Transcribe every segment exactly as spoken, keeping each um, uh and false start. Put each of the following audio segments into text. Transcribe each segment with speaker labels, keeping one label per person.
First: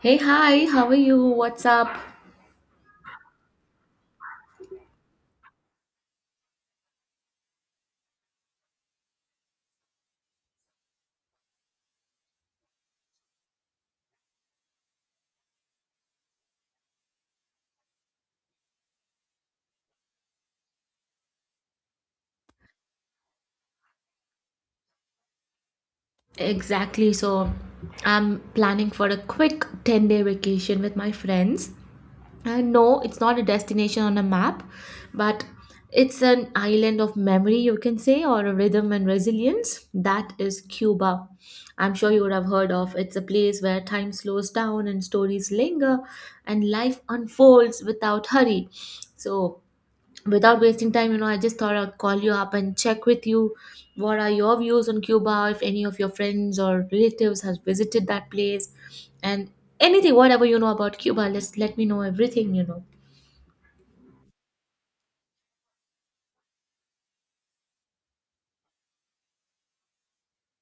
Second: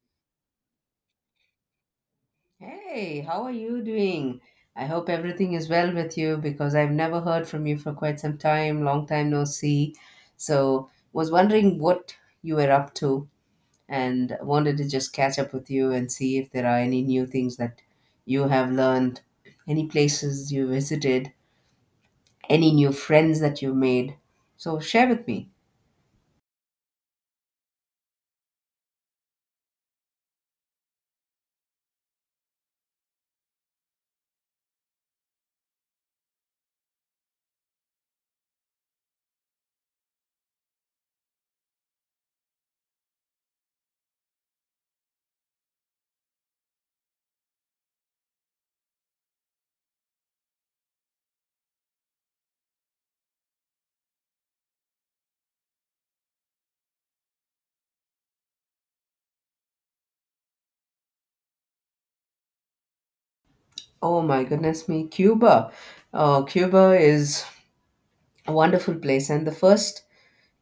Speaker 1: Hey, hi, how are you? What's up?
Speaker 2: Hey, how are you doing? I hope everything is well with you because I've never heard from you for quite some time, long time no see. So, was wondering what you were up to and wanted to just catch up with you and see if there are any new things that you have learned, any places you visited, any new friends that you made. So, share with me.
Speaker 1: Exactly. So, I'm planning for a quick ten day vacation with my friends. And no, it's not a destination on a map, but it's an island of memory, you can say, or a rhythm and resilience. That is Cuba. I'm sure you would have heard of. It's a place where time slows down and stories linger and life unfolds without hurry. So, without wasting time, you know, I just thought I'd call you up and check with you what are your views on Cuba, if any of your friends or relatives has visited that place, and anything, whatever you know about Cuba, let's let me know everything, you know.
Speaker 2: Oh my goodness me, Cuba. Oh, Cuba is a wonderful place and the first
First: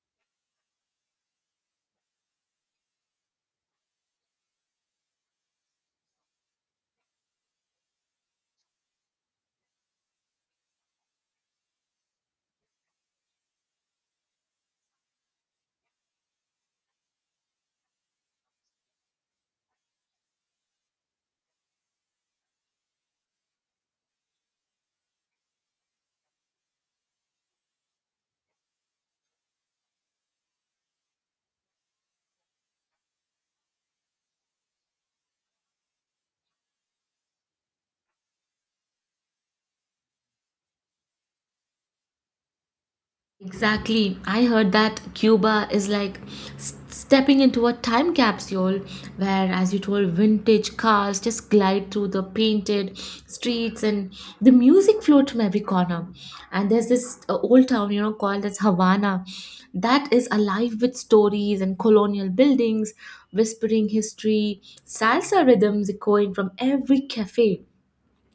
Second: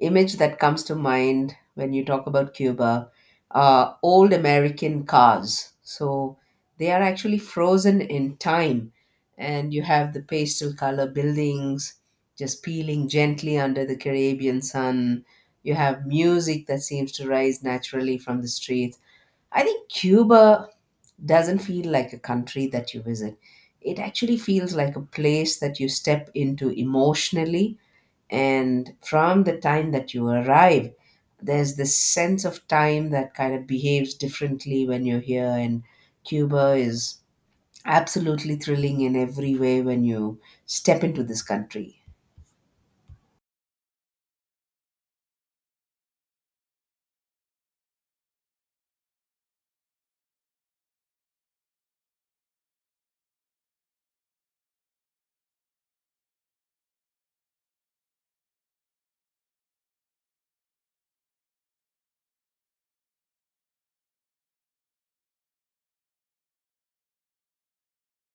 Speaker 2: image that comes to mind when you talk about Cuba are old American cars. So they are actually frozen in time, and you have the pastel color buildings just peeling gently under the Caribbean sun. You have music that seems to rise naturally from the streets. I think Cuba doesn't feel like a country that you visit. It actually feels like a place that you step into emotionally and from the time that you arrive there's this sense of time that kind of behaves differently when you're here and Cuba is absolutely thrilling in every way when you step into this country.
Speaker 1: Exactly. I heard that Cuba is like s- stepping into a time capsule where, as you told, vintage cars just glide through the painted streets and the music floats from every corner. And there's this uh, old town, you know, called as Havana, that is alive with stories and colonial buildings, whispering history, salsa rhythms echoing from every cafe,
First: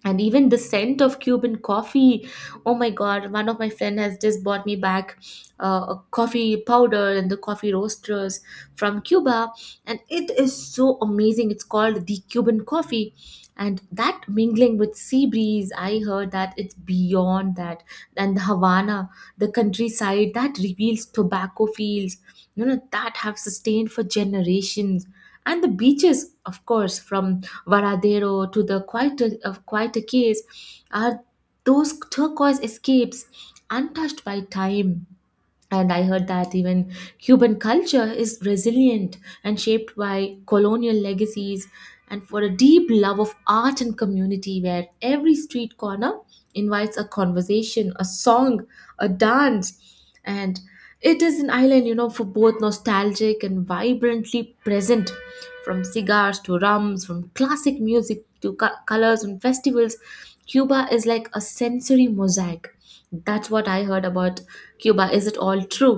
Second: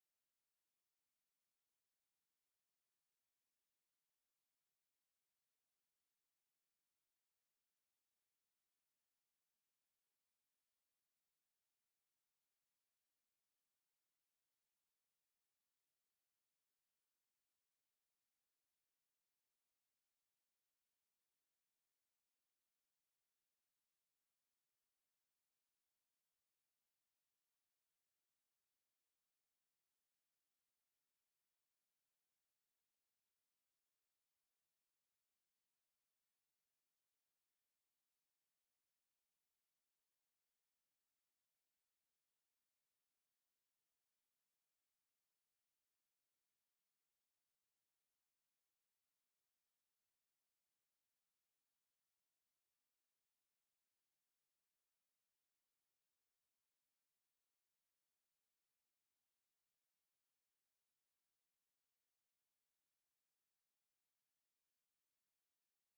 Speaker 1: and even the scent of Cuban coffee. Oh my god, one of my friend has just bought me back uh, a coffee powder and the coffee roasters from Cuba, and it is so amazing. It's called the Cuban coffee, and that mingling with sea breeze, I heard that it's beyond that. And the Havana, the countryside that reveals tobacco fields, you know, that have sustained for generations, and the beaches, of course, from Varadero to the quieter of quieter keys, are those turquoise escapes untouched by time. And I heard that even Cuban culture is resilient, and shaped by colonial legacies, and for a deep love of art and community, where every street corner invites a conversation, a song, a dance, and it is an island, you know, for both nostalgic and vibrantly present. From cigars to rums, from classic music to co- colors and festivals, Cuba is like a sensory mosaic. That's what I heard about Cuba. Is it all true?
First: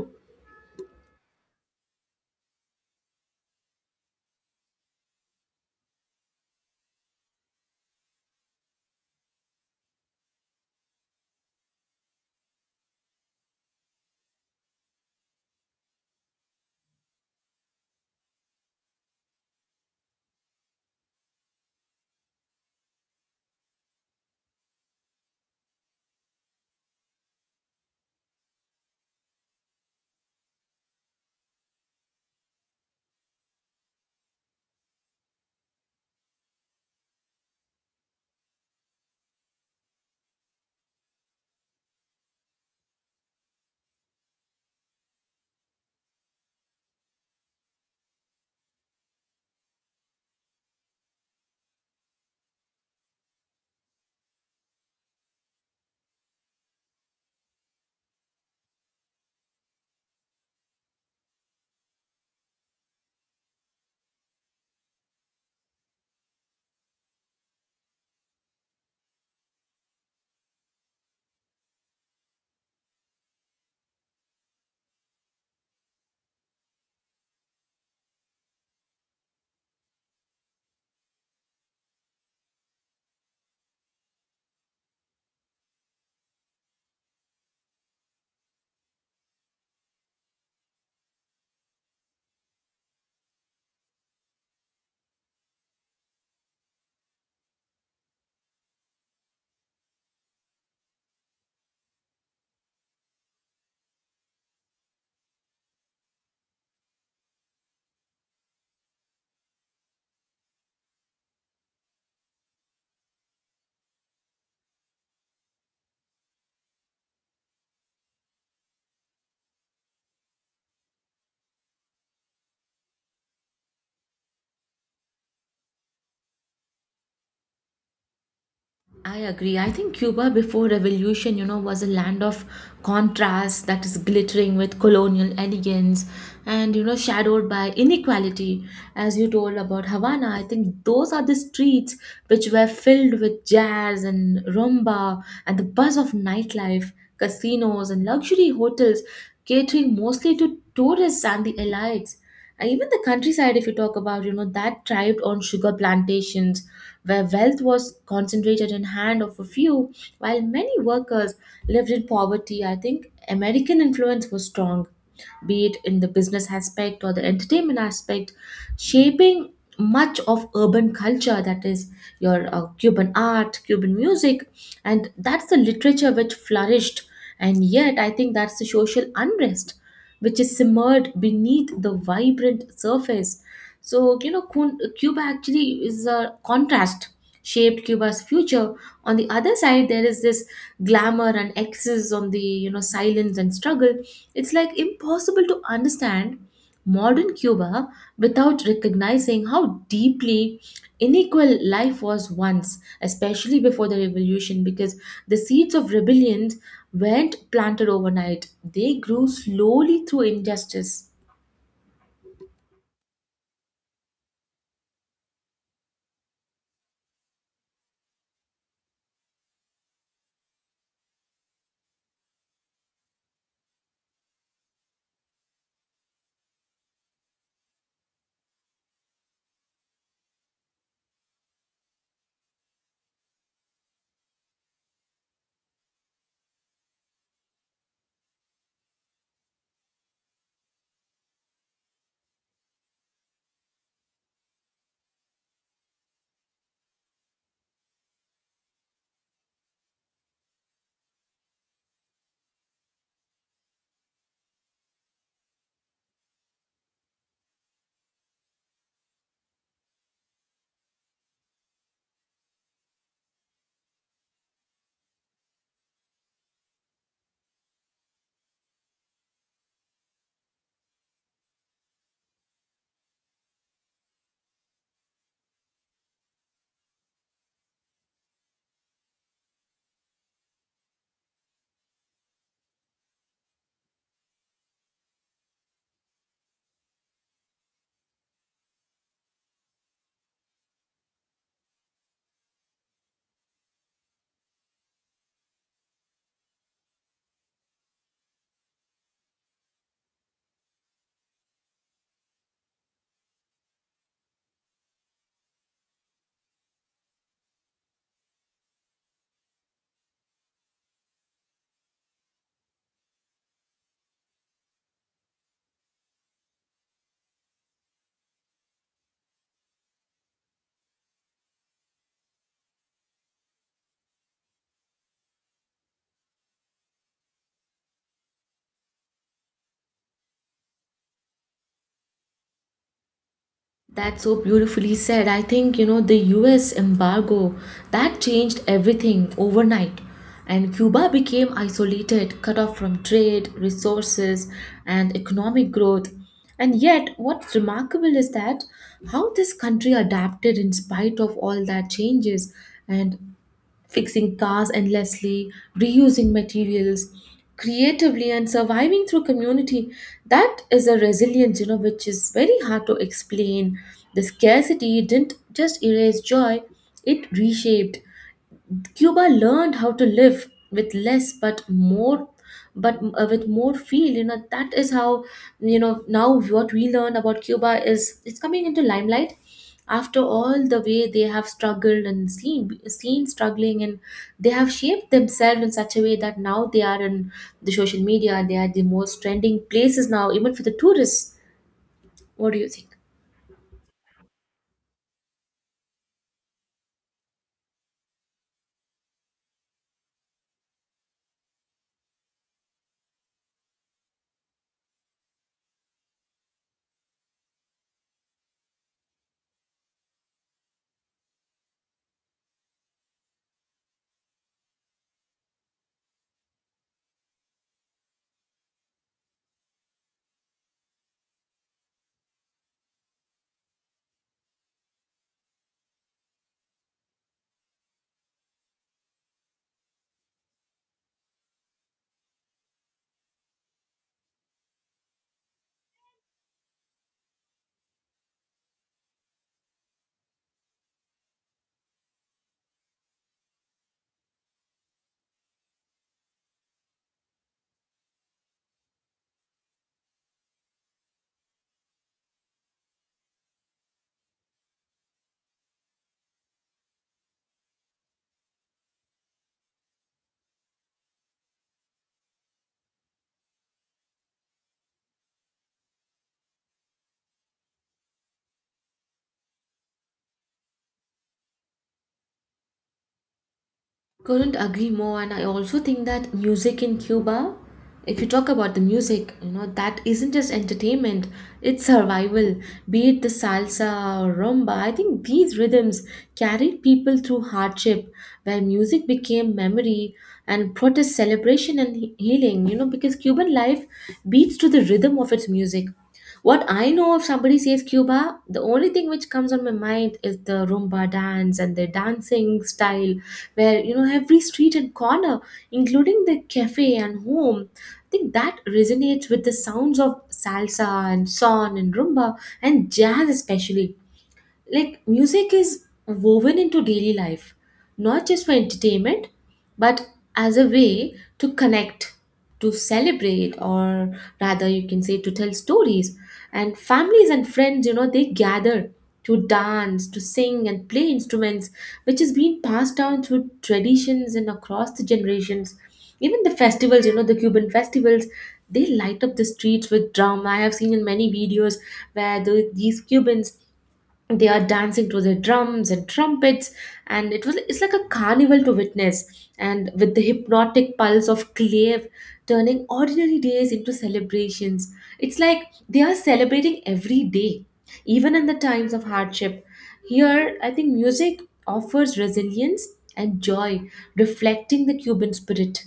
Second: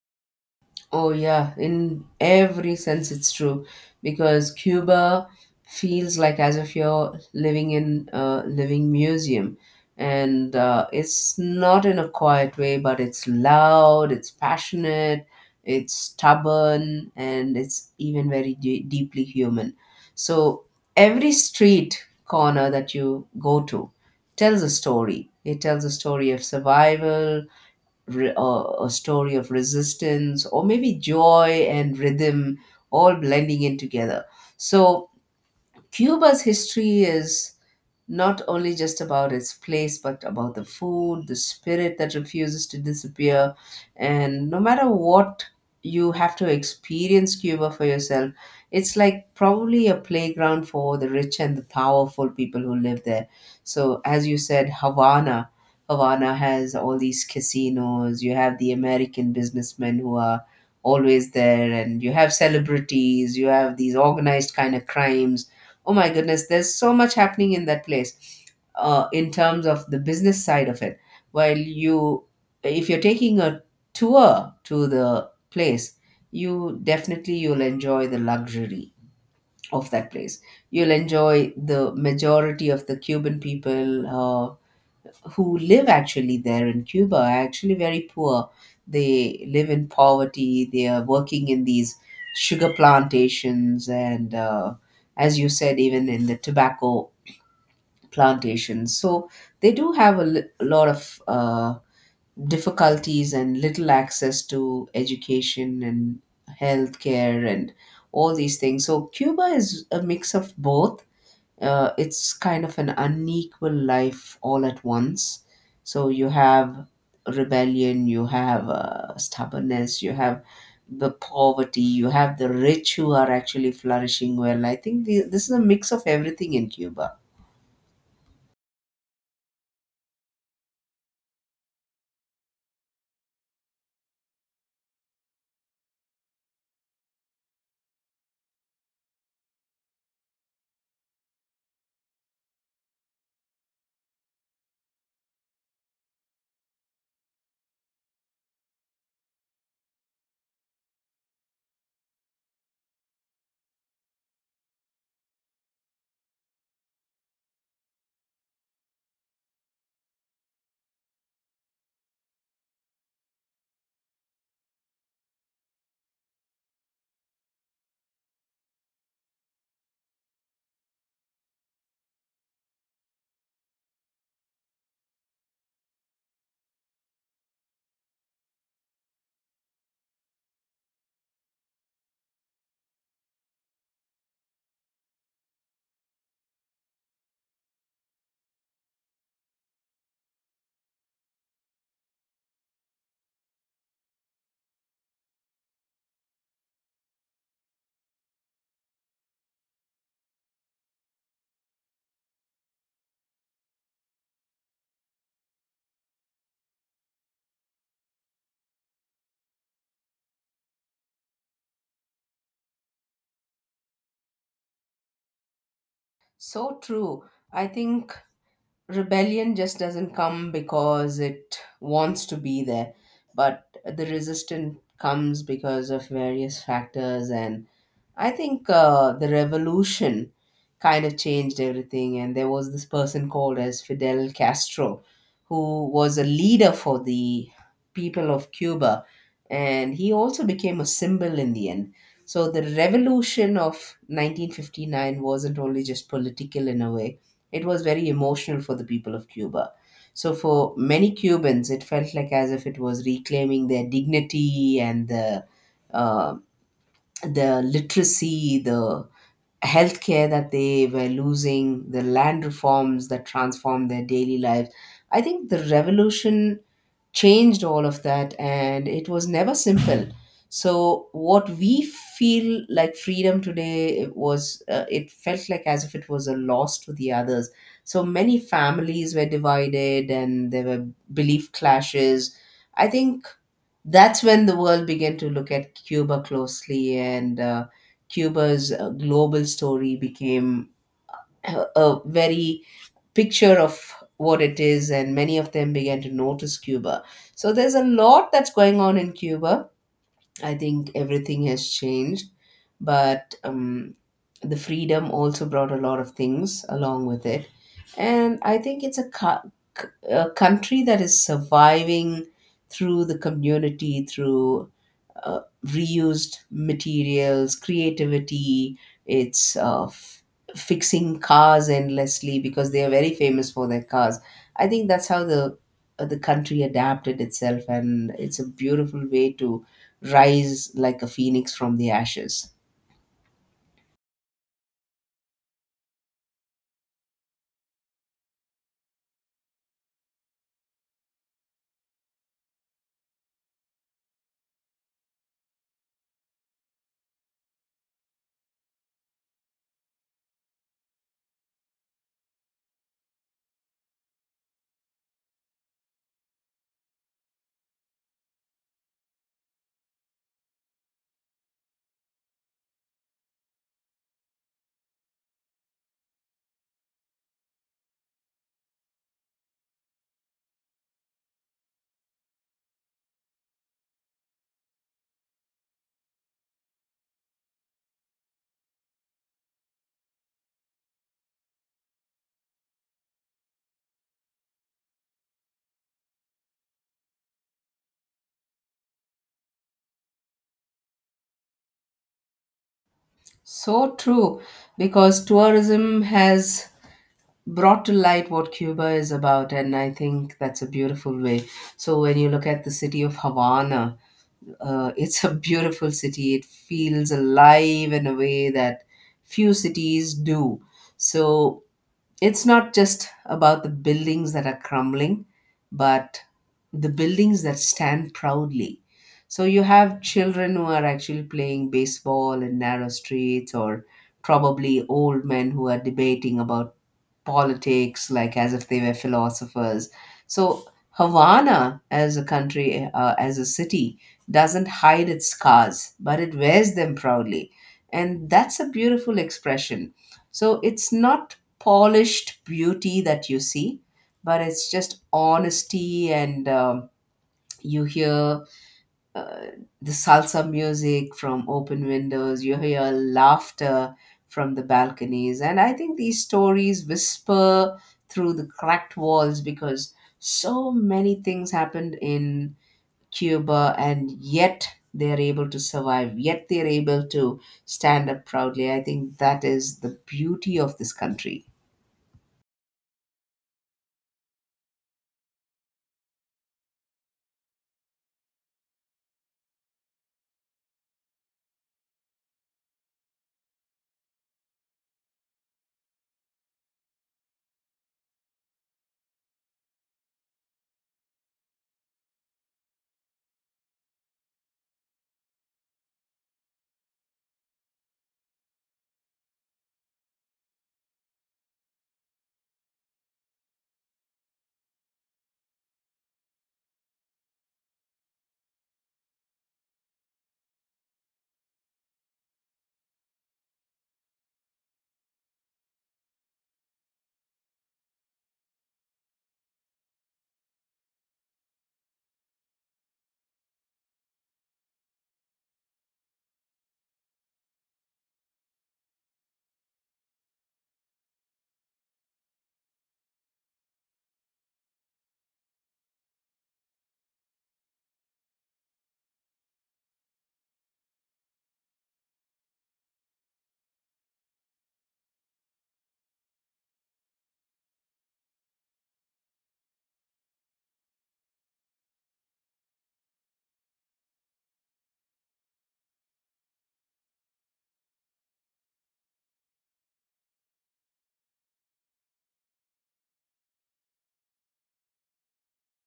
Speaker 2: Oh, yeah, in every sense, it's true because Cuba feels like as if you're living in a living museum. And uh, it's not in a quiet way, but it's loud, it's passionate, it's stubborn, and it's even very de- deeply human. So every street corner that you go to tells a story. It tells a story of survival, re- uh, a story of resistance or maybe joy and rhythm all blending in together, so Cuba's history is not only just about its place, but about the food, the spirit that refuses to disappear. And no matter what, you have to experience Cuba for yourself. It's like probably a playground for the rich and the powerful people who live there. So, as you said, Havana. Havana has all these casinos. You have the American businessmen who are always there, and you have celebrities. You have these organized kind of crimes. Oh my goodness, there's so much happening in that place uh, in terms of the business side of it. While you, if you're taking a tour to the place, you definitely you'll enjoy the luxury of that place. You'll enjoy the majority of the Cuban people, uh, who live actually there in Cuba are actually very poor. They live in poverty. They are working in these sugar plantations and, uh, as you said, even in the tobacco plantations. So they do have a, li- a lot of uh, difficulties and little access to education and healthcare and all these things. So Cuba is a mix of both, uh, it's kind of an unequal life all at once. So you have rebellion, you have uh, stubbornness, you have the poverty, you have the rich who are actually flourishing well. I think the, this is a mix of everything in Cuba.
Speaker 1: I agree. I think Cuba before revolution, you know, was a land of contrast that is glittering with colonial elegance, and you know, shadowed by inequality. As you told about Havana, I think those are the streets which were filled with jazz and rumba and the buzz of nightlife, casinos and luxury hotels catering mostly to tourists and the elites. And even the countryside, if you talk about, you know, that thrived on sugar plantations, where wealth was concentrated in hand of a few, while many workers lived in poverty. I think American influence was strong, be it in the business aspect or the entertainment aspect, shaping much of urban culture, that is your uh, Cuban art, Cuban music, and that's the literature which flourished. And yet, I think that's the social unrest which is simmered beneath the vibrant surface. So, you know, Kun- Cuba actually is a contrast, shaped Cuba's future. On the other side, there is this glamour and excess on the, you know, silence and struggle. It's like impossible to understand modern Cuba without recognizing how deeply unequal life was once, especially before the revolution, because the seeds of rebellion weren't planted overnight. They grew slowly through injustice.
Speaker 2: So true. I think rebellion just doesn't come because it wants to be there, but the resistance comes because of various factors. And I think uh, the revolution kind of changed everything. And there was this person called as Fidel Castro, who was a leader for the people of Cuba, and he also became a symbol in the end. So the revolution of nineteen fifty-nine wasn't only just political in a way, it was very emotional for the people of Cuba. So for many Cubans, it felt like as if it was reclaiming their dignity and the uh, the literacy, the healthcare that they were losing, the land reforms that transformed their daily lives. I think the revolution changed all of that and it was never simple. So, what we feel like freedom today it was, uh, it felt like as if it was a loss to the others. So, many families were divided and there were belief clashes. I think that's when the world began to look at Cuba closely and uh, Cuba's uh, global story became a, a very picture of what it is, and many of them began to notice Cuba. So there's a lot that's going on in Cuba. I think everything has changed, but um, the freedom also brought a lot of things along with it. And I think it's a, co- c- a country that is surviving through the community, through uh, reused materials, creativity. It's uh, f- fixing cars endlessly because they are very famous for their cars. I think that's how the uh, the country adapted itself, and it's a beautiful way to rise like a phoenix from the ashes.
Speaker 1: That's so beautifully said. I think, you know, the U S embargo that changed everything overnight. And Cuba became isolated, cut off from trade, resources, and economic growth. And yet, what's remarkable is that how this country adapted in spite of all that changes. And fixing cars endlessly, reusing materials creatively, and surviving through community, that is a resilience, you know, which is very hard to explain. The scarcity didn't just erase joy, it reshaped. Cuba learned how to live with less but more, but uh, with more feel, you know, that is how, you know, now what we learn about Cuba is it's coming into limelight after all the way they have struggled and seen seen struggling, and they have shaped themselves in such a way that now they are in the social media, they are the most trending places now even for the tourists. What do you think?
Speaker 2: So true, because tourism has brought to light what Cuba is about, and I think that's a beautiful way. So when you look at the city of Havana, Uh, it's a beautiful city. It feels alive in a way that few cities do. So it's not just about the buildings that are crumbling, but the buildings that stand proudly. So you have children who are actually playing baseball in narrow streets, or probably old men who are debating about politics, like as if they were philosophers. So Havana, as a country, uh, as a city, doesn't hide its scars, but it wears them proudly. And that's a beautiful expression. So it's not polished beauty that you see, but it's just honesty, and um, you hear the salsa music from open windows, you hear laughter from the balconies. And I think these stories whisper through the cracked walls because so many things happened in Cuba and yet they're able to survive, yet they're able to stand up proudly. I think that is the beauty of this country.
Speaker 1: Couldn't agree more, and I also think that music in Cuba, if you talk about the music, you know, that isn't just entertainment, it's survival. Be it the salsa or rumba, I think these rhythms carried people through hardship, where music became memory and protest, celebration, and he- healing, you know, because Cuban life beats to the rhythm of its music. What I know, if somebody says Cuba, the only thing which comes on my mind is the rumba dance and the dancing style, where you know every street and corner, including the cafe and home, I think that resonates with the sounds of salsa and son and rumba and jazz especially. Like music is woven into daily life, not just for entertainment, but as a way to connect, to celebrate, or rather you can say to tell stories. And families and friends, you know, they gather to dance, to sing, and play instruments, which is being passed down through traditions and across the generations. Even the festivals, you know, the Cuban festivals, they light up the streets with drum. I have seen in many videos where the, these Cubans, they are dancing to the drums and trumpets, and it was, it's like a carnival to witness, and with the hypnotic pulse of clave, turning ordinary days into celebrations. It's like they are celebrating every day, even in the times of hardship. Here I think music offers resilience and joy, reflecting the Cuban spirit.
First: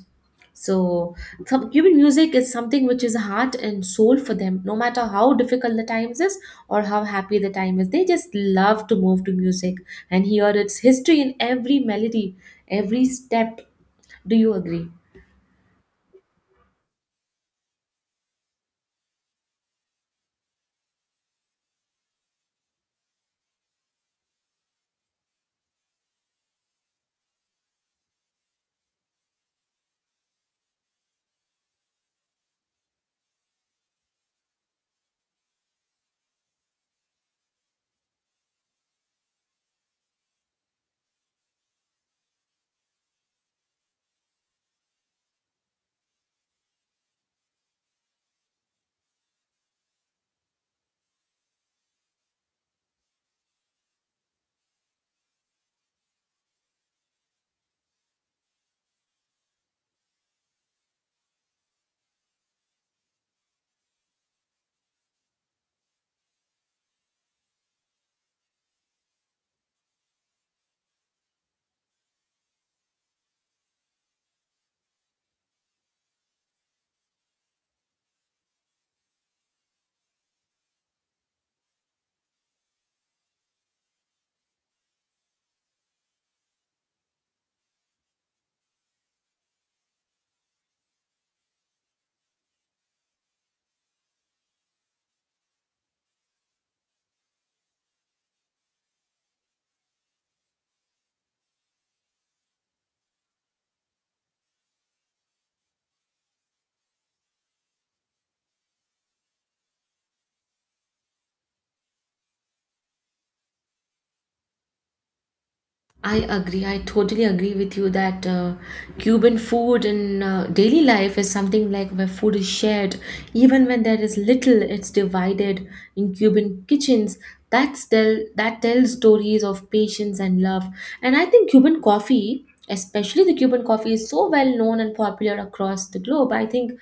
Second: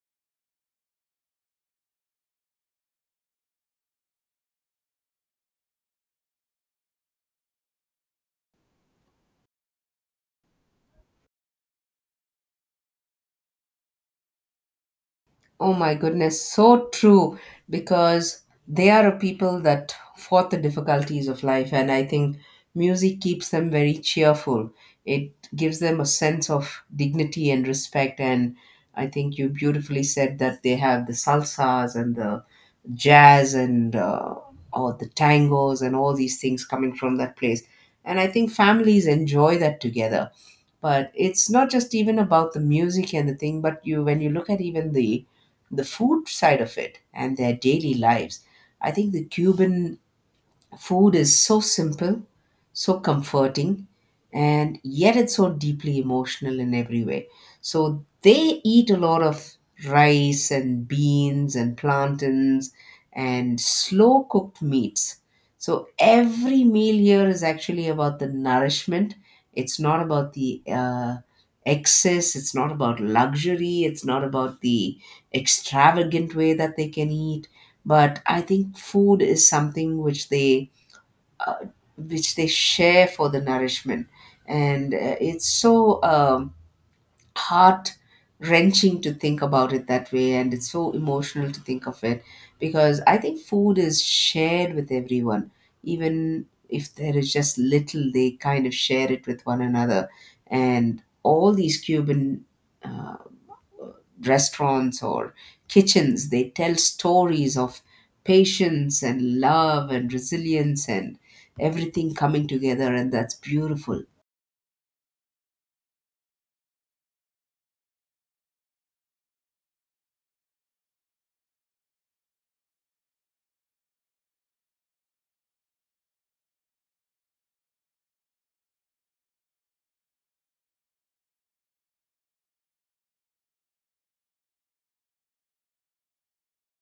Speaker 1: So, some, Cuban music is something which is heart and soul for them, no matter how difficult the times is or how happy the time is. They just love to move to music and hear its history in every melody, every step. Do you agree?
Speaker 2: Oh my goodness, so true because they are a people that fought the difficulties of life, and I think music keeps them very cheerful. It gives them a sense of dignity and respect, and I think you beautifully said that they have the salsas and the jazz and uh, or the tangos and all these things coming from that place, and I think families enjoy that together. But it's not just even about the music and the thing, but you when you look at even the the food side of it and their daily lives. I think the Cuban food is so simple, so comforting, and yet it's so deeply emotional in every way. So they eat a lot of rice and beans and plantains and slow cooked meats. So every meal here is actually about the nourishment. It's not about the uh, excess. It's not about luxury. It's not about the extravagant way that they can eat. But I think food is something which they uh, which they share for the nourishment. And uh, it's so um, heart wrenching to think about it that way, and it's so emotional to think of it because I think food is shared with everyone, even if there is just little, they kind of share it with one another. And all these Cuban. Uh, restaurants or kitchens they tell stories of patience and love and resilience and everything coming together and that's beautiful.
Speaker 1: I agree. I totally agree with you that uh, Cuban food in uh, daily life is something like where food is shared. Even when there is little, it's divided in Cuban kitchens. That's tell that tells stories of patience and love. And I think Cuban coffee, especially the Cuban coffee, is so well known and popular across the globe. I think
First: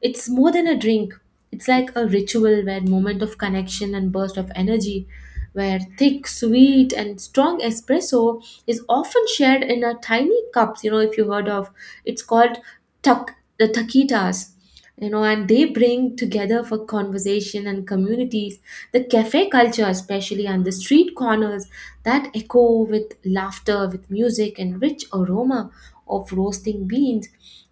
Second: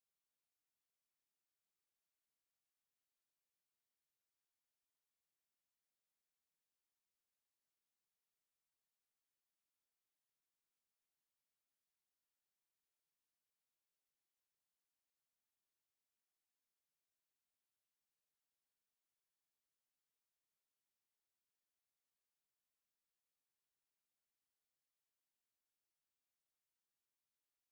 Speaker 1: it's more than a drink. It's like a ritual, where moment of connection and burst of energy, where thick, sweet, and strong espresso is often shared in a tiny cups. You know, if you heard of, it's called tuck the taquitas. You know, and they bring together for conversation and communities, the cafe culture, especially, and the street corners that echo with laughter, with music and rich aroma of roasting beans.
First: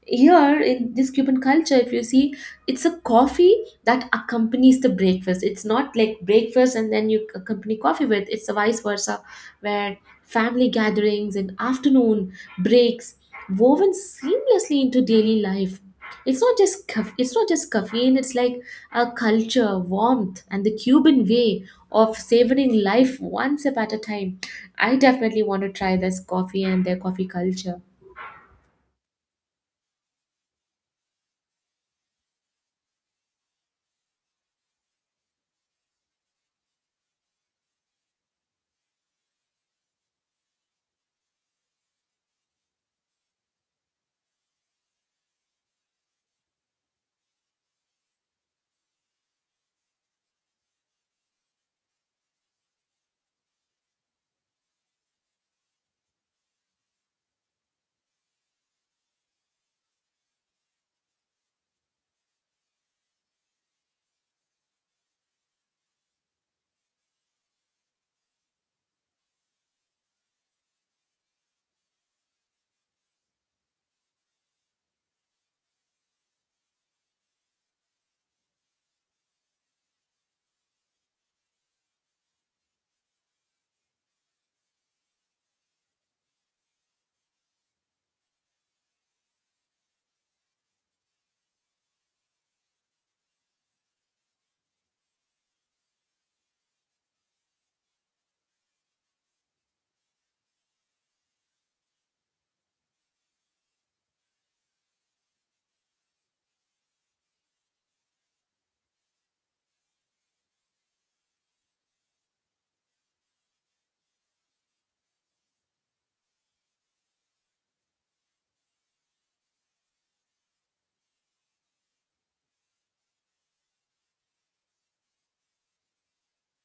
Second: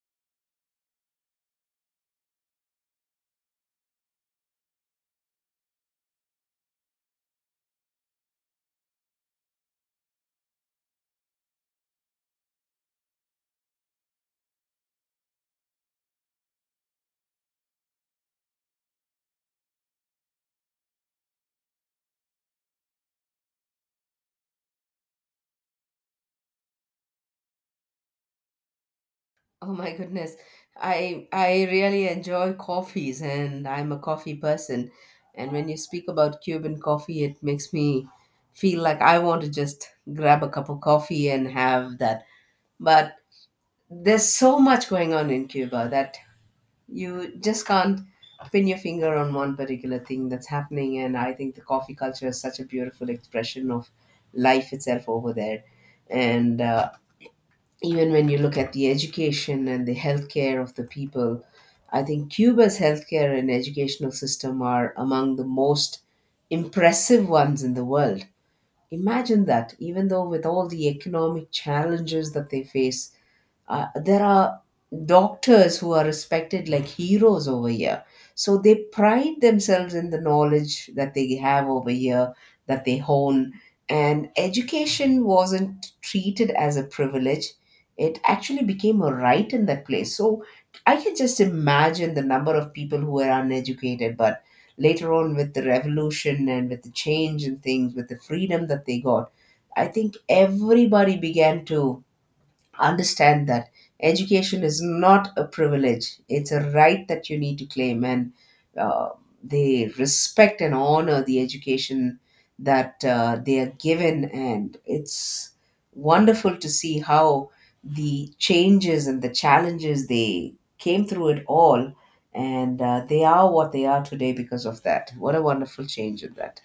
Speaker 1: Here in this Cuban culture, if you see, it's a coffee that accompanies the breakfast. It's not like breakfast and then you accompany coffee with. It's a vice versa, where family gatherings and afternoon breaks woven seamlessly into daily life. It's not just caff- it's not just caffeine. It's like a culture, warmth, and the Cuban way of savoring life one sip at a time. I definitely want to try this coffee and their coffee culture.
Speaker 2: Oh my goodness, i i really enjoy coffees and I'm a coffee person, and when you speak about Cuban coffee it makes me feel like I want to just grab a cup of coffee and have that. But there's so much going on in Cuba that you just can't pin your finger on one particular thing that's happening, and I think the coffee culture is such a beautiful expression of life itself over there. And uh, even when you look at the education and the healthcare of the people, I think Cuba's healthcare and educational system are among the most impressive ones in the world. Imagine that even though with all the economic challenges that they face, uh, there are doctors who are respected like heroes over here. So they pride themselves in the knowledge that they have over here, that they hone. And education wasn't treated as a privilege, it actually became a right in that place. So I can just imagine the number of people who were uneducated, but later on with the revolution and with the change in things, with the freedom that they got, I think everybody began to understand that education is not a privilege, it's a right that you need to claim. And uh, they respect and honor the education that uh, they are given, and it's wonderful to see how the changes and the challenges they came through it all. And uh, they are what they are today because of that. What a wonderful change in that.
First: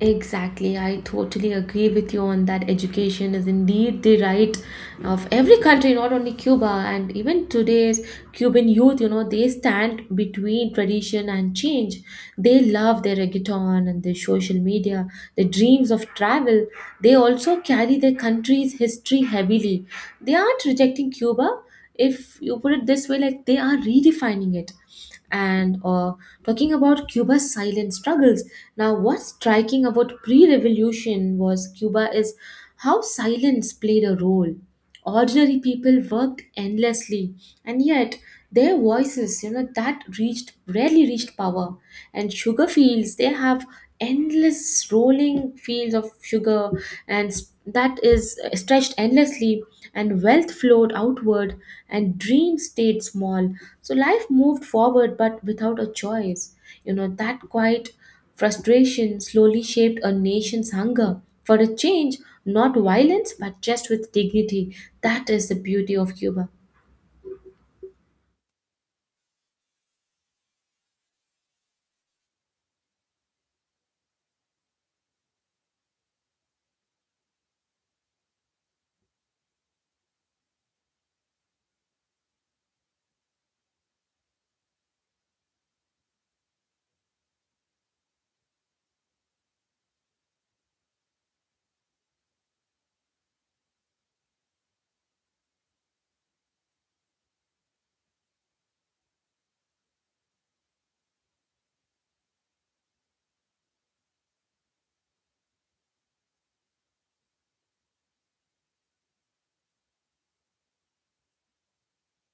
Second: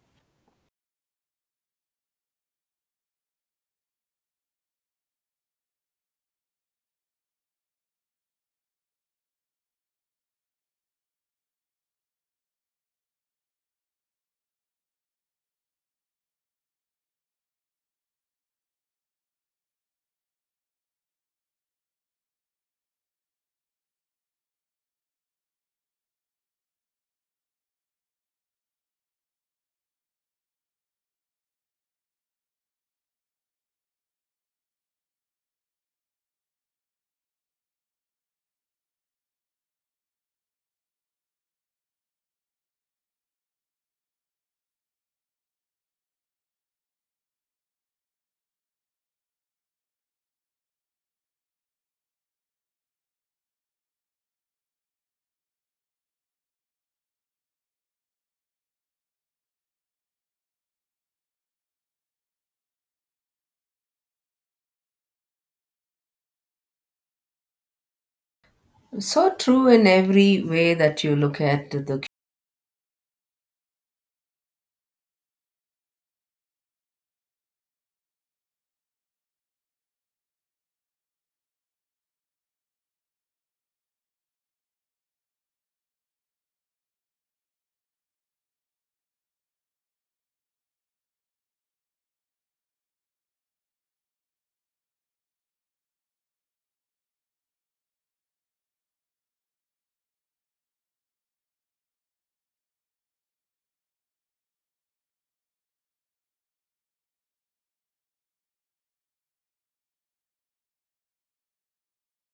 Speaker 1: Exactly, I totally agree with you on that. Education is indeed the right of every country, not only Cuba. And even today's Cuban youth, you know, they stand between tradition and change. They love their reggaeton and their social media, their dreams of travel. They also carry their country's history heavily. They aren't rejecting Cuba, if you put it this way, like they are redefining it. And uh, talking about Cuba's silent struggles, now what's striking about pre-revolution was Cuba is how silence played a role. Ordinary people worked endlessly, and yet their voices, you know, that reached rarely reached power. And sugar fields, they have endless rolling fields of sugar, and that is stretched endlessly, and wealth flowed outward, and dreams stayed small. So life moved forward but without a choice, you know, that quiet frustration slowly shaped a nation's hunger for a change, not violence but just with dignity. That is the beauty of Cuba.
Speaker 2: So true in every way that you look at the,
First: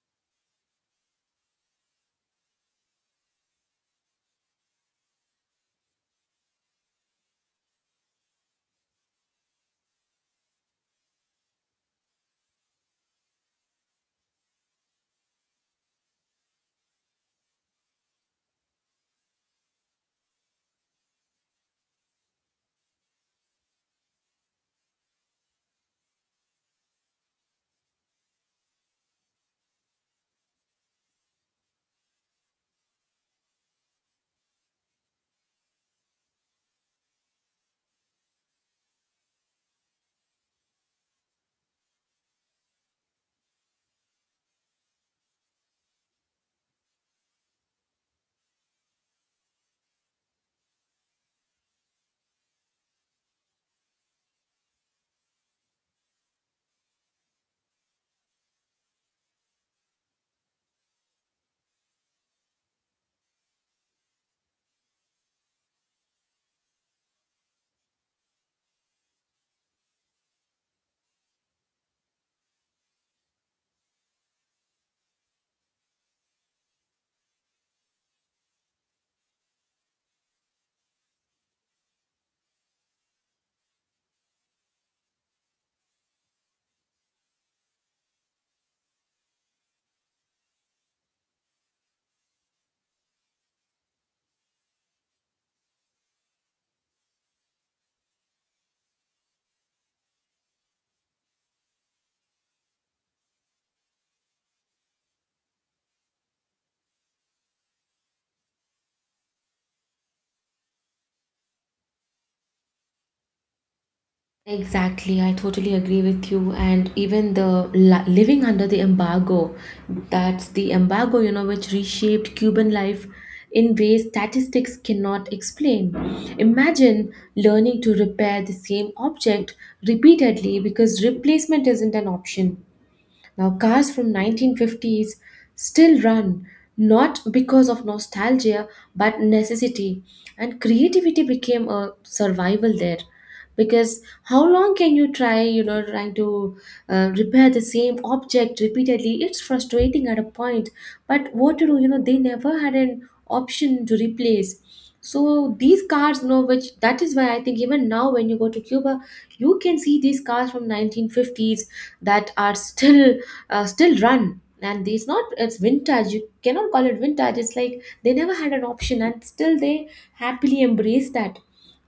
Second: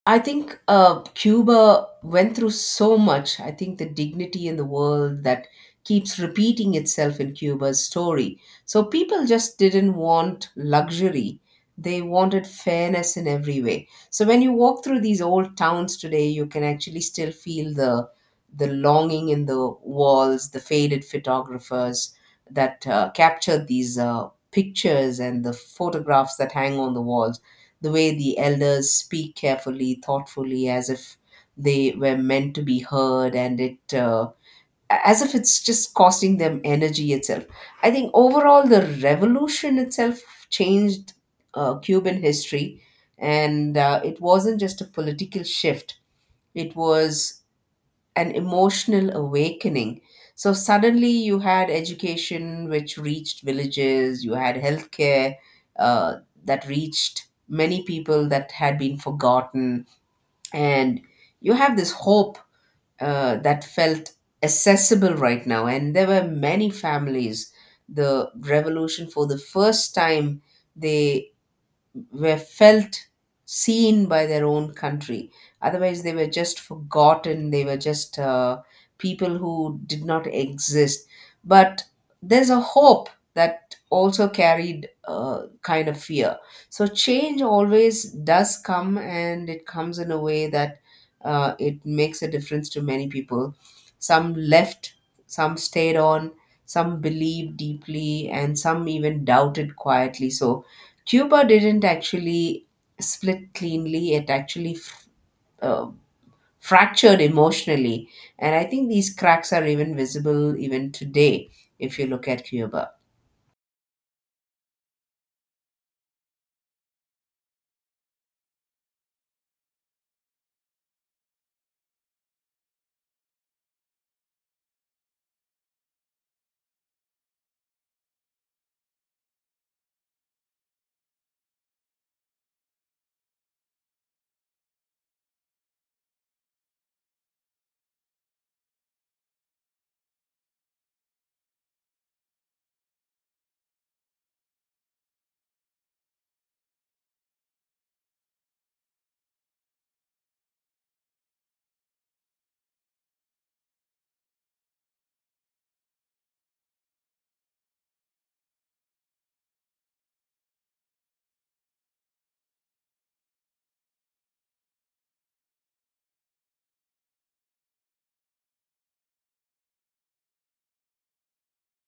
Speaker 2: I think uh, Cuba went through so much. I think the dignity in the world that keeps repeating itself in Cuba's story. So people just didn't want luxury. They wanted fairness in every way. So when you walk through these old towns today, you can actually still feel the the longing in the walls, the faded photographers that uh, captured these uh, pictures and the photographs that hang on the walls, the way the elders speak carefully, thoughtfully, as if they were meant to be heard, and it uh, as if it's just costing them energy itself. I think overall the revolution itself changed uh, Cuban history, and uh, it wasn't just a political shift; it was an emotional awakening. So suddenly you had education which reached villages, you had healthcare uh, that reached many people that had been forgotten, and you have this hope uh, that felt accessible right now. And there were many families. The revolution, for the first time, they were felt seen by their own country. Otherwise, they were just forgotten. They were just uh, people who did not exist. But there's a hope that also carried uh, kind of fear. So change always does come, and it comes in a way that uh, it makes a difference to many people. Some left, some stayed on, some believed deeply, and some even doubted quietly. So Cuba didn't actually split cleanly, it actually f- uh, fractured emotionally. And I think these cracks are even visible even today if you look at Cuba.
Speaker 1: Exactly, I totally agree with you. And even the li- living under the embargo, that's the embargo, you know, which reshaped Cuban life in ways statistics cannot explain. Imagine learning to repair the same object repeatedly because replacement isn't an option. Now, cars from nineteen fifties still run, not because of nostalgia but necessity, and creativity became a survival there. Because how long can you try, you know, trying to uh, repair the same object repeatedly? It's frustrating at a point, but what to do? You know, they never had an option to replace. So these cars, you know, which that is why I think even now when you go to Cuba, you can see these cars from nineteen fifties that are still uh, still run, and these not, it's vintage. You cannot call it vintage. It's like they never had an option, and still they happily embrace that.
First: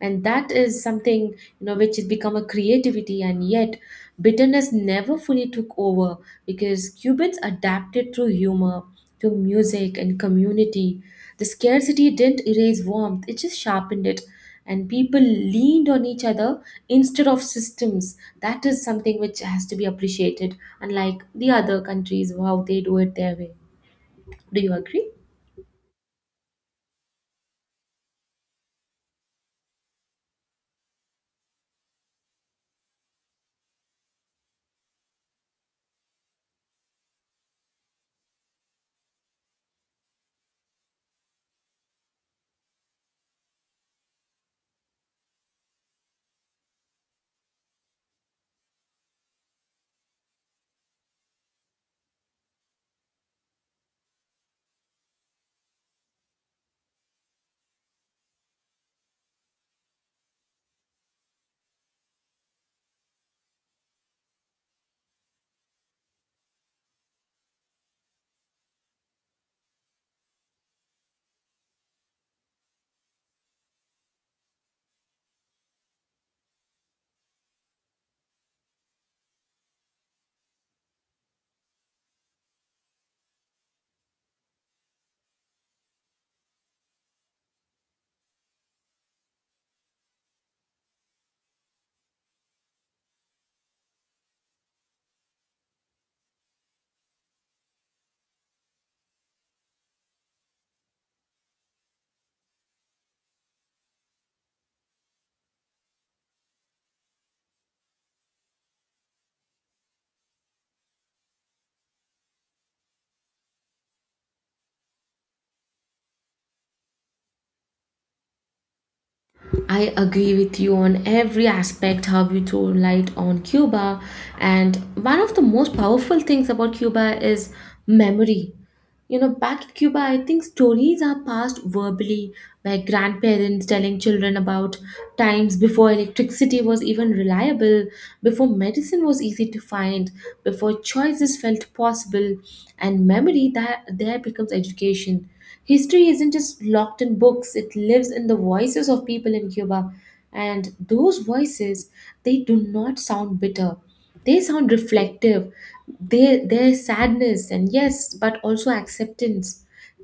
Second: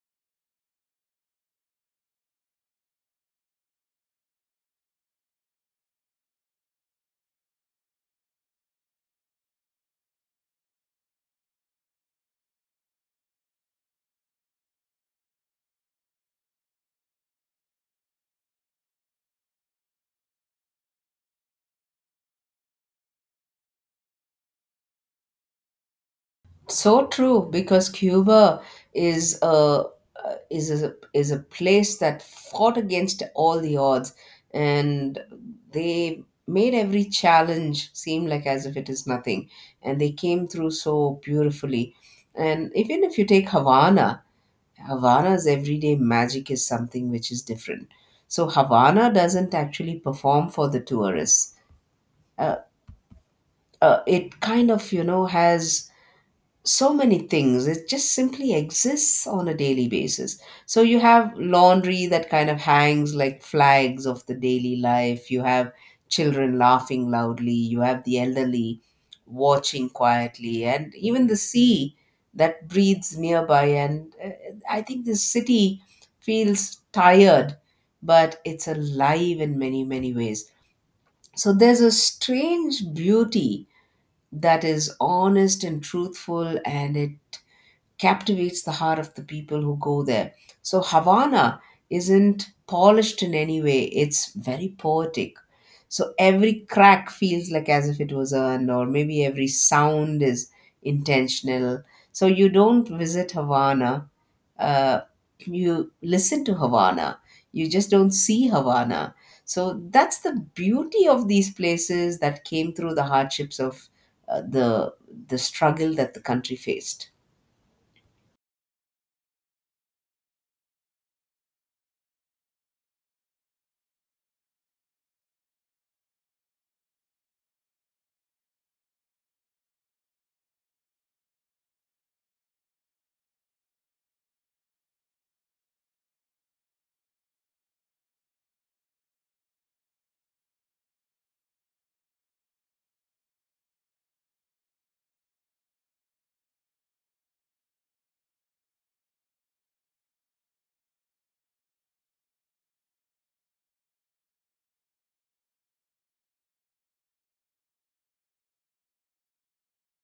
Speaker 1: And that is something, you know, which has become a creativity. And yet bitterness never fully took over, because Cubans adapted through humor to music and community. The scarcity didn't erase warmth, it just sharpened it. And people leaned on each other instead of systems. That is something which has to be appreciated, unlike the other countries, how they do it their way. Do you agree?
Speaker 2: So true, because Cuba is a uh, is a, is a place that fought against all the odds, and they made every challenge seem like as if it is nothing, and they came through so beautifully. And even if you take Havana, Havana's everyday magic is something which is different. So Havana doesn't actually perform for the tourists. Uh, uh, it kind of, you know, has so many things. It just simply exists on a daily basis. So you have laundry that kind of hangs like flags of the daily life, you have children laughing loudly, you have the elderly watching quietly, and even the sea that breathes nearby. And uh, I think this city feels tired, but it's alive in many, many ways. So there's a strange beauty that is honest and truthful, and it captivates the heart of the people who go there. So Havana isn't polished in any way, it's very poetic. So every crack feels like as if it was earned, or maybe every sound is intentional. So you don't visit Havana, uh, you listen to Havana, you just don't see Havana. So that's the beauty of these places that came through the hardships of uh, the the struggle that the country faced.
Speaker 1: I agree with you on every aspect how you throw light on Cuba. And one of the most powerful things about Cuba is memory. You know, back in Cuba, I think stories are passed verbally by grandparents telling children about times before electricity was even reliable, before medicine was easy to find, before choices felt possible. And memory that there becomes education. History isn't just locked in books, it lives in the voices of people in Cuba. And those voices, they do not sound bitter, they sound reflective. They, there's sadness, and yes, but also acceptance.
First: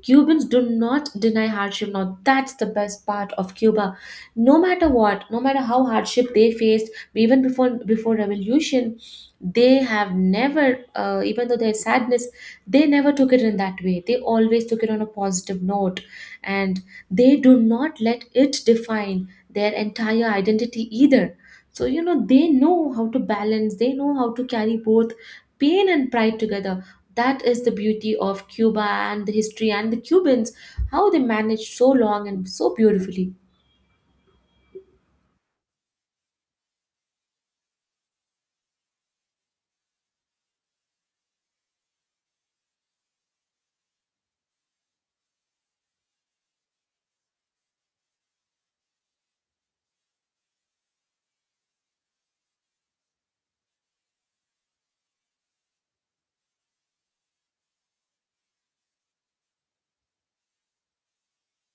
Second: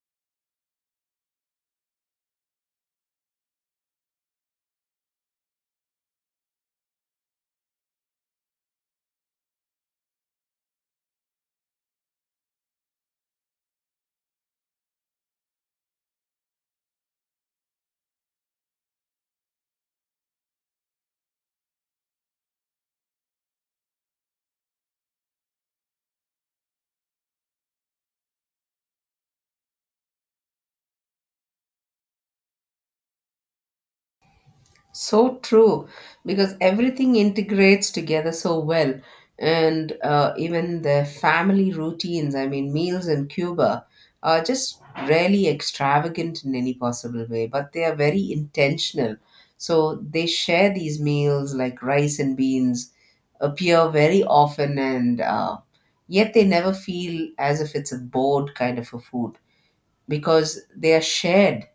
Speaker 1: Cubans do not deny hardship. Now that's the best part of Cuba. No matter what, no matter how hardship they faced, even before before revolution, they have never uh, even though there's sadness, they never took it in that way, they always took it on a positive note. And they do not let it define their entire identity either. So you know, they know how to balance, they know how to carry both pain and pride together. That is the beauty of Cuba and the history and the Cubans, how they managed so long and so beautifully.
Speaker 2: So true, because everything integrates together so well. And uh, even the family routines, I mean, meals in Cuba are just rarely extravagant in any possible way, but they are very intentional. So they share these meals like rice and beans, appear very often, and uh, yet they never feel as if it's a bored kind of a food because they are shared,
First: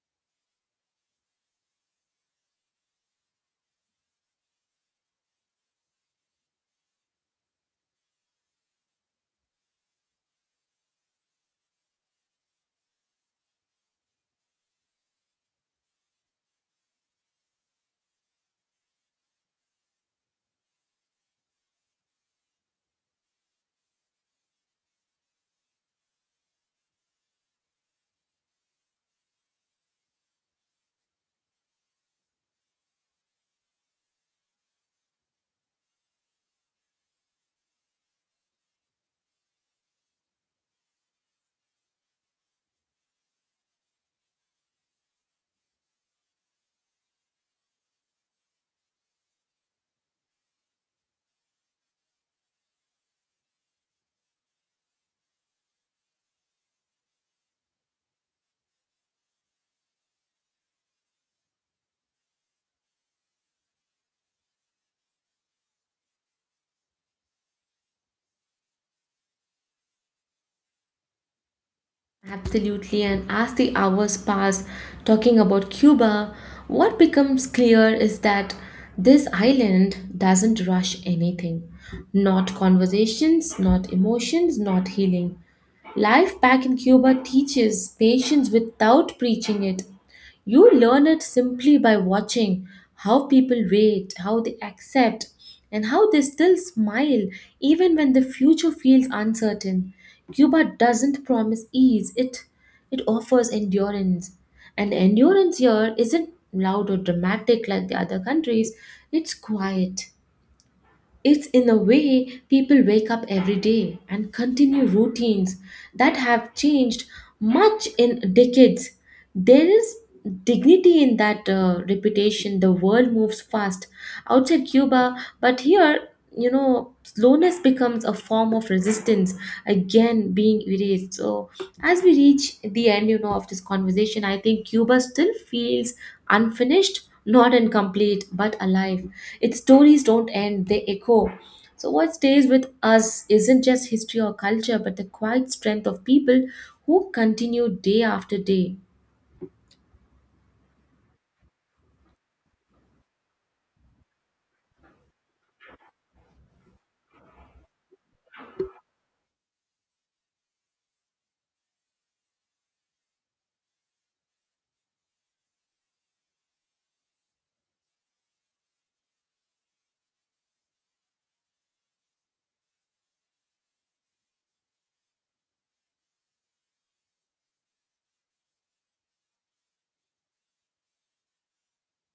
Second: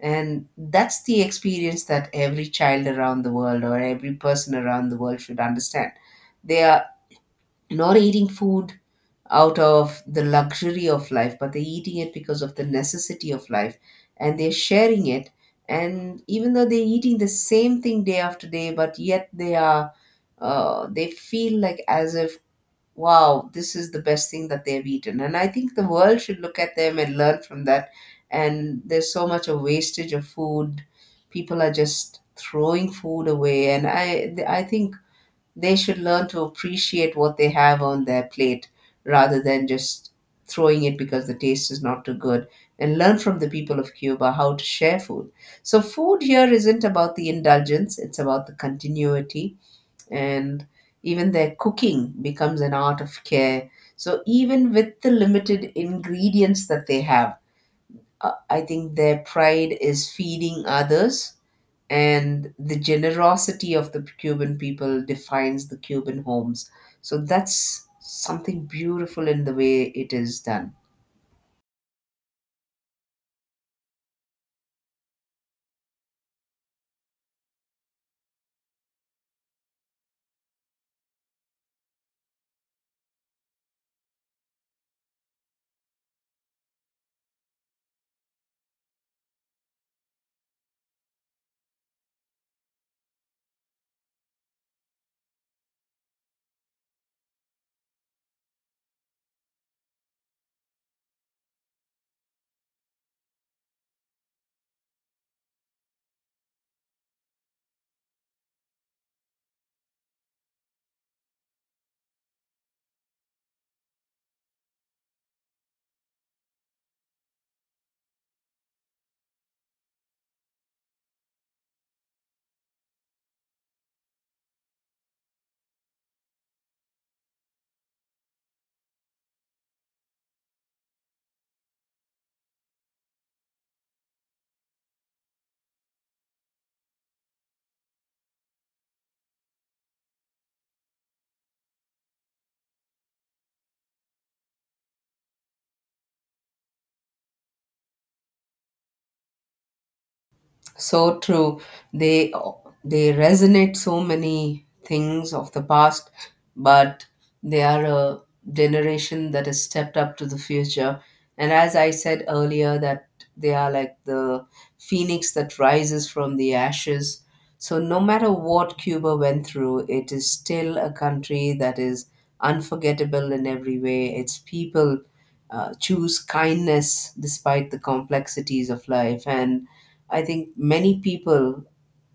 Speaker 2: and that's the experience that every child around the world or every person around the world should understand. They are not eating food out of the luxury of life, but they're eating it because of the necessity of life, and they're sharing it. And even though they're eating the same thing day after day, but yet they are, uh, they feel like as if wow, this is the best thing that they've eaten. And I think the world should look at them and learn from that. And there's so much a wastage of food. People are just throwing food away. And I, I think they should learn to appreciate what they have on their plate rather than just throwing it because the taste is not too good. And learn from the people of Cuba how to share food. So, food here isn't about the indulgence, it's about the continuity, and even their cooking becomes an art of care. So, even with the limited ingredients that they have, uh, I think their pride is feeding others, and the generosity of the Cuban people defines the Cuban homes. So, that's something beautiful in the way it is done.
Speaker 1: Absolutely, and as the hours pass talking about Cuba, what becomes clear is that this island doesn't rush anything. Not conversations, not emotions, not healing. Life back in Cuba teaches patience without preaching it. You learn it simply by watching how people wait, how they accept, and how they still smile even when the future feels uncertain. Cuba doesn't promise ease, it, it offers endurance. And endurance here isn't loud or dramatic like the other countries, it's quiet. It's in a way people wake up every day and continue routines that have changed much in decades. There is dignity in that uh, repetition. The world moves fast outside Cuba, but here, you know, slowness becomes a form of resistance again being erased. So, as we reach the end, you know, of this conversation, I think Cuba still feels unfinished, not incomplete but alive. Its stories don't end, they echo. So, what stays with us isn't just history or culture, but the quiet strength of people who continue day after day.
Speaker 2: So true. They they resonate so many things of the past, but they are a generation that has stepped up to the future. And as I said earlier, that they are like the phoenix that rises from the ashes. So no matter what Cuba went through, it is still a country that is unforgettable in every way. Its people uh, choose kindness despite the complexities of life, and I think many people,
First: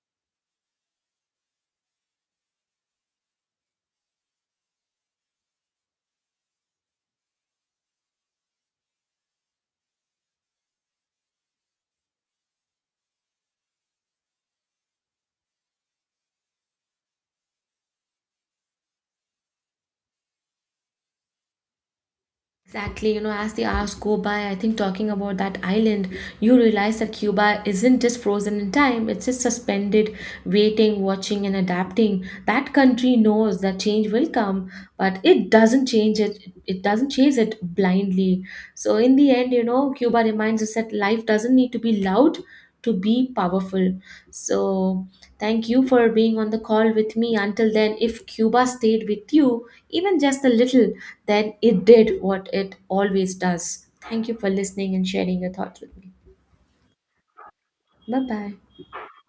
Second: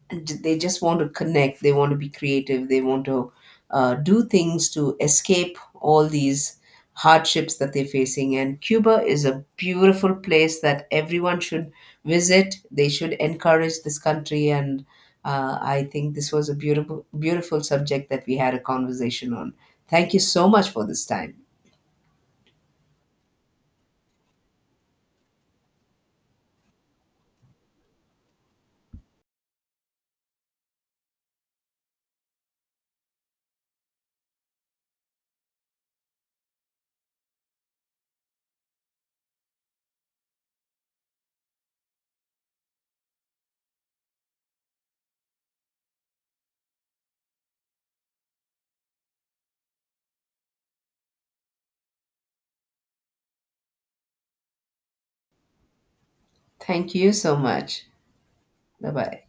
Speaker 2: they just want to connect, they want to be creative, they want to uh, do things to escape all these hardships that they're facing. And Cuba is a beautiful place that everyone should visit. They should encourage this country, and uh, I think this was a beautiful, beautiful subject that we had a conversation on. Thank you so much for this time.
Speaker 1: Exactly, you know, as the hours go by, I think talking about that island, you realize that Cuba isn't just frozen in time, it's just suspended, waiting, watching, and adapting. That country knows that change will come, but it doesn't change it, it doesn't chase it blindly. So, in the end, you know, Cuba reminds us that life doesn't need to be loud to be powerful. So, thank you for being on the call with me. Until then, if Cuba stayed with you, even just a little, then it did what it always does. Thank you for listening and sharing your thoughts with me.
Speaker 2: Thank you so much.
Speaker 1: Bye bye.
Speaker 2: Bye bye.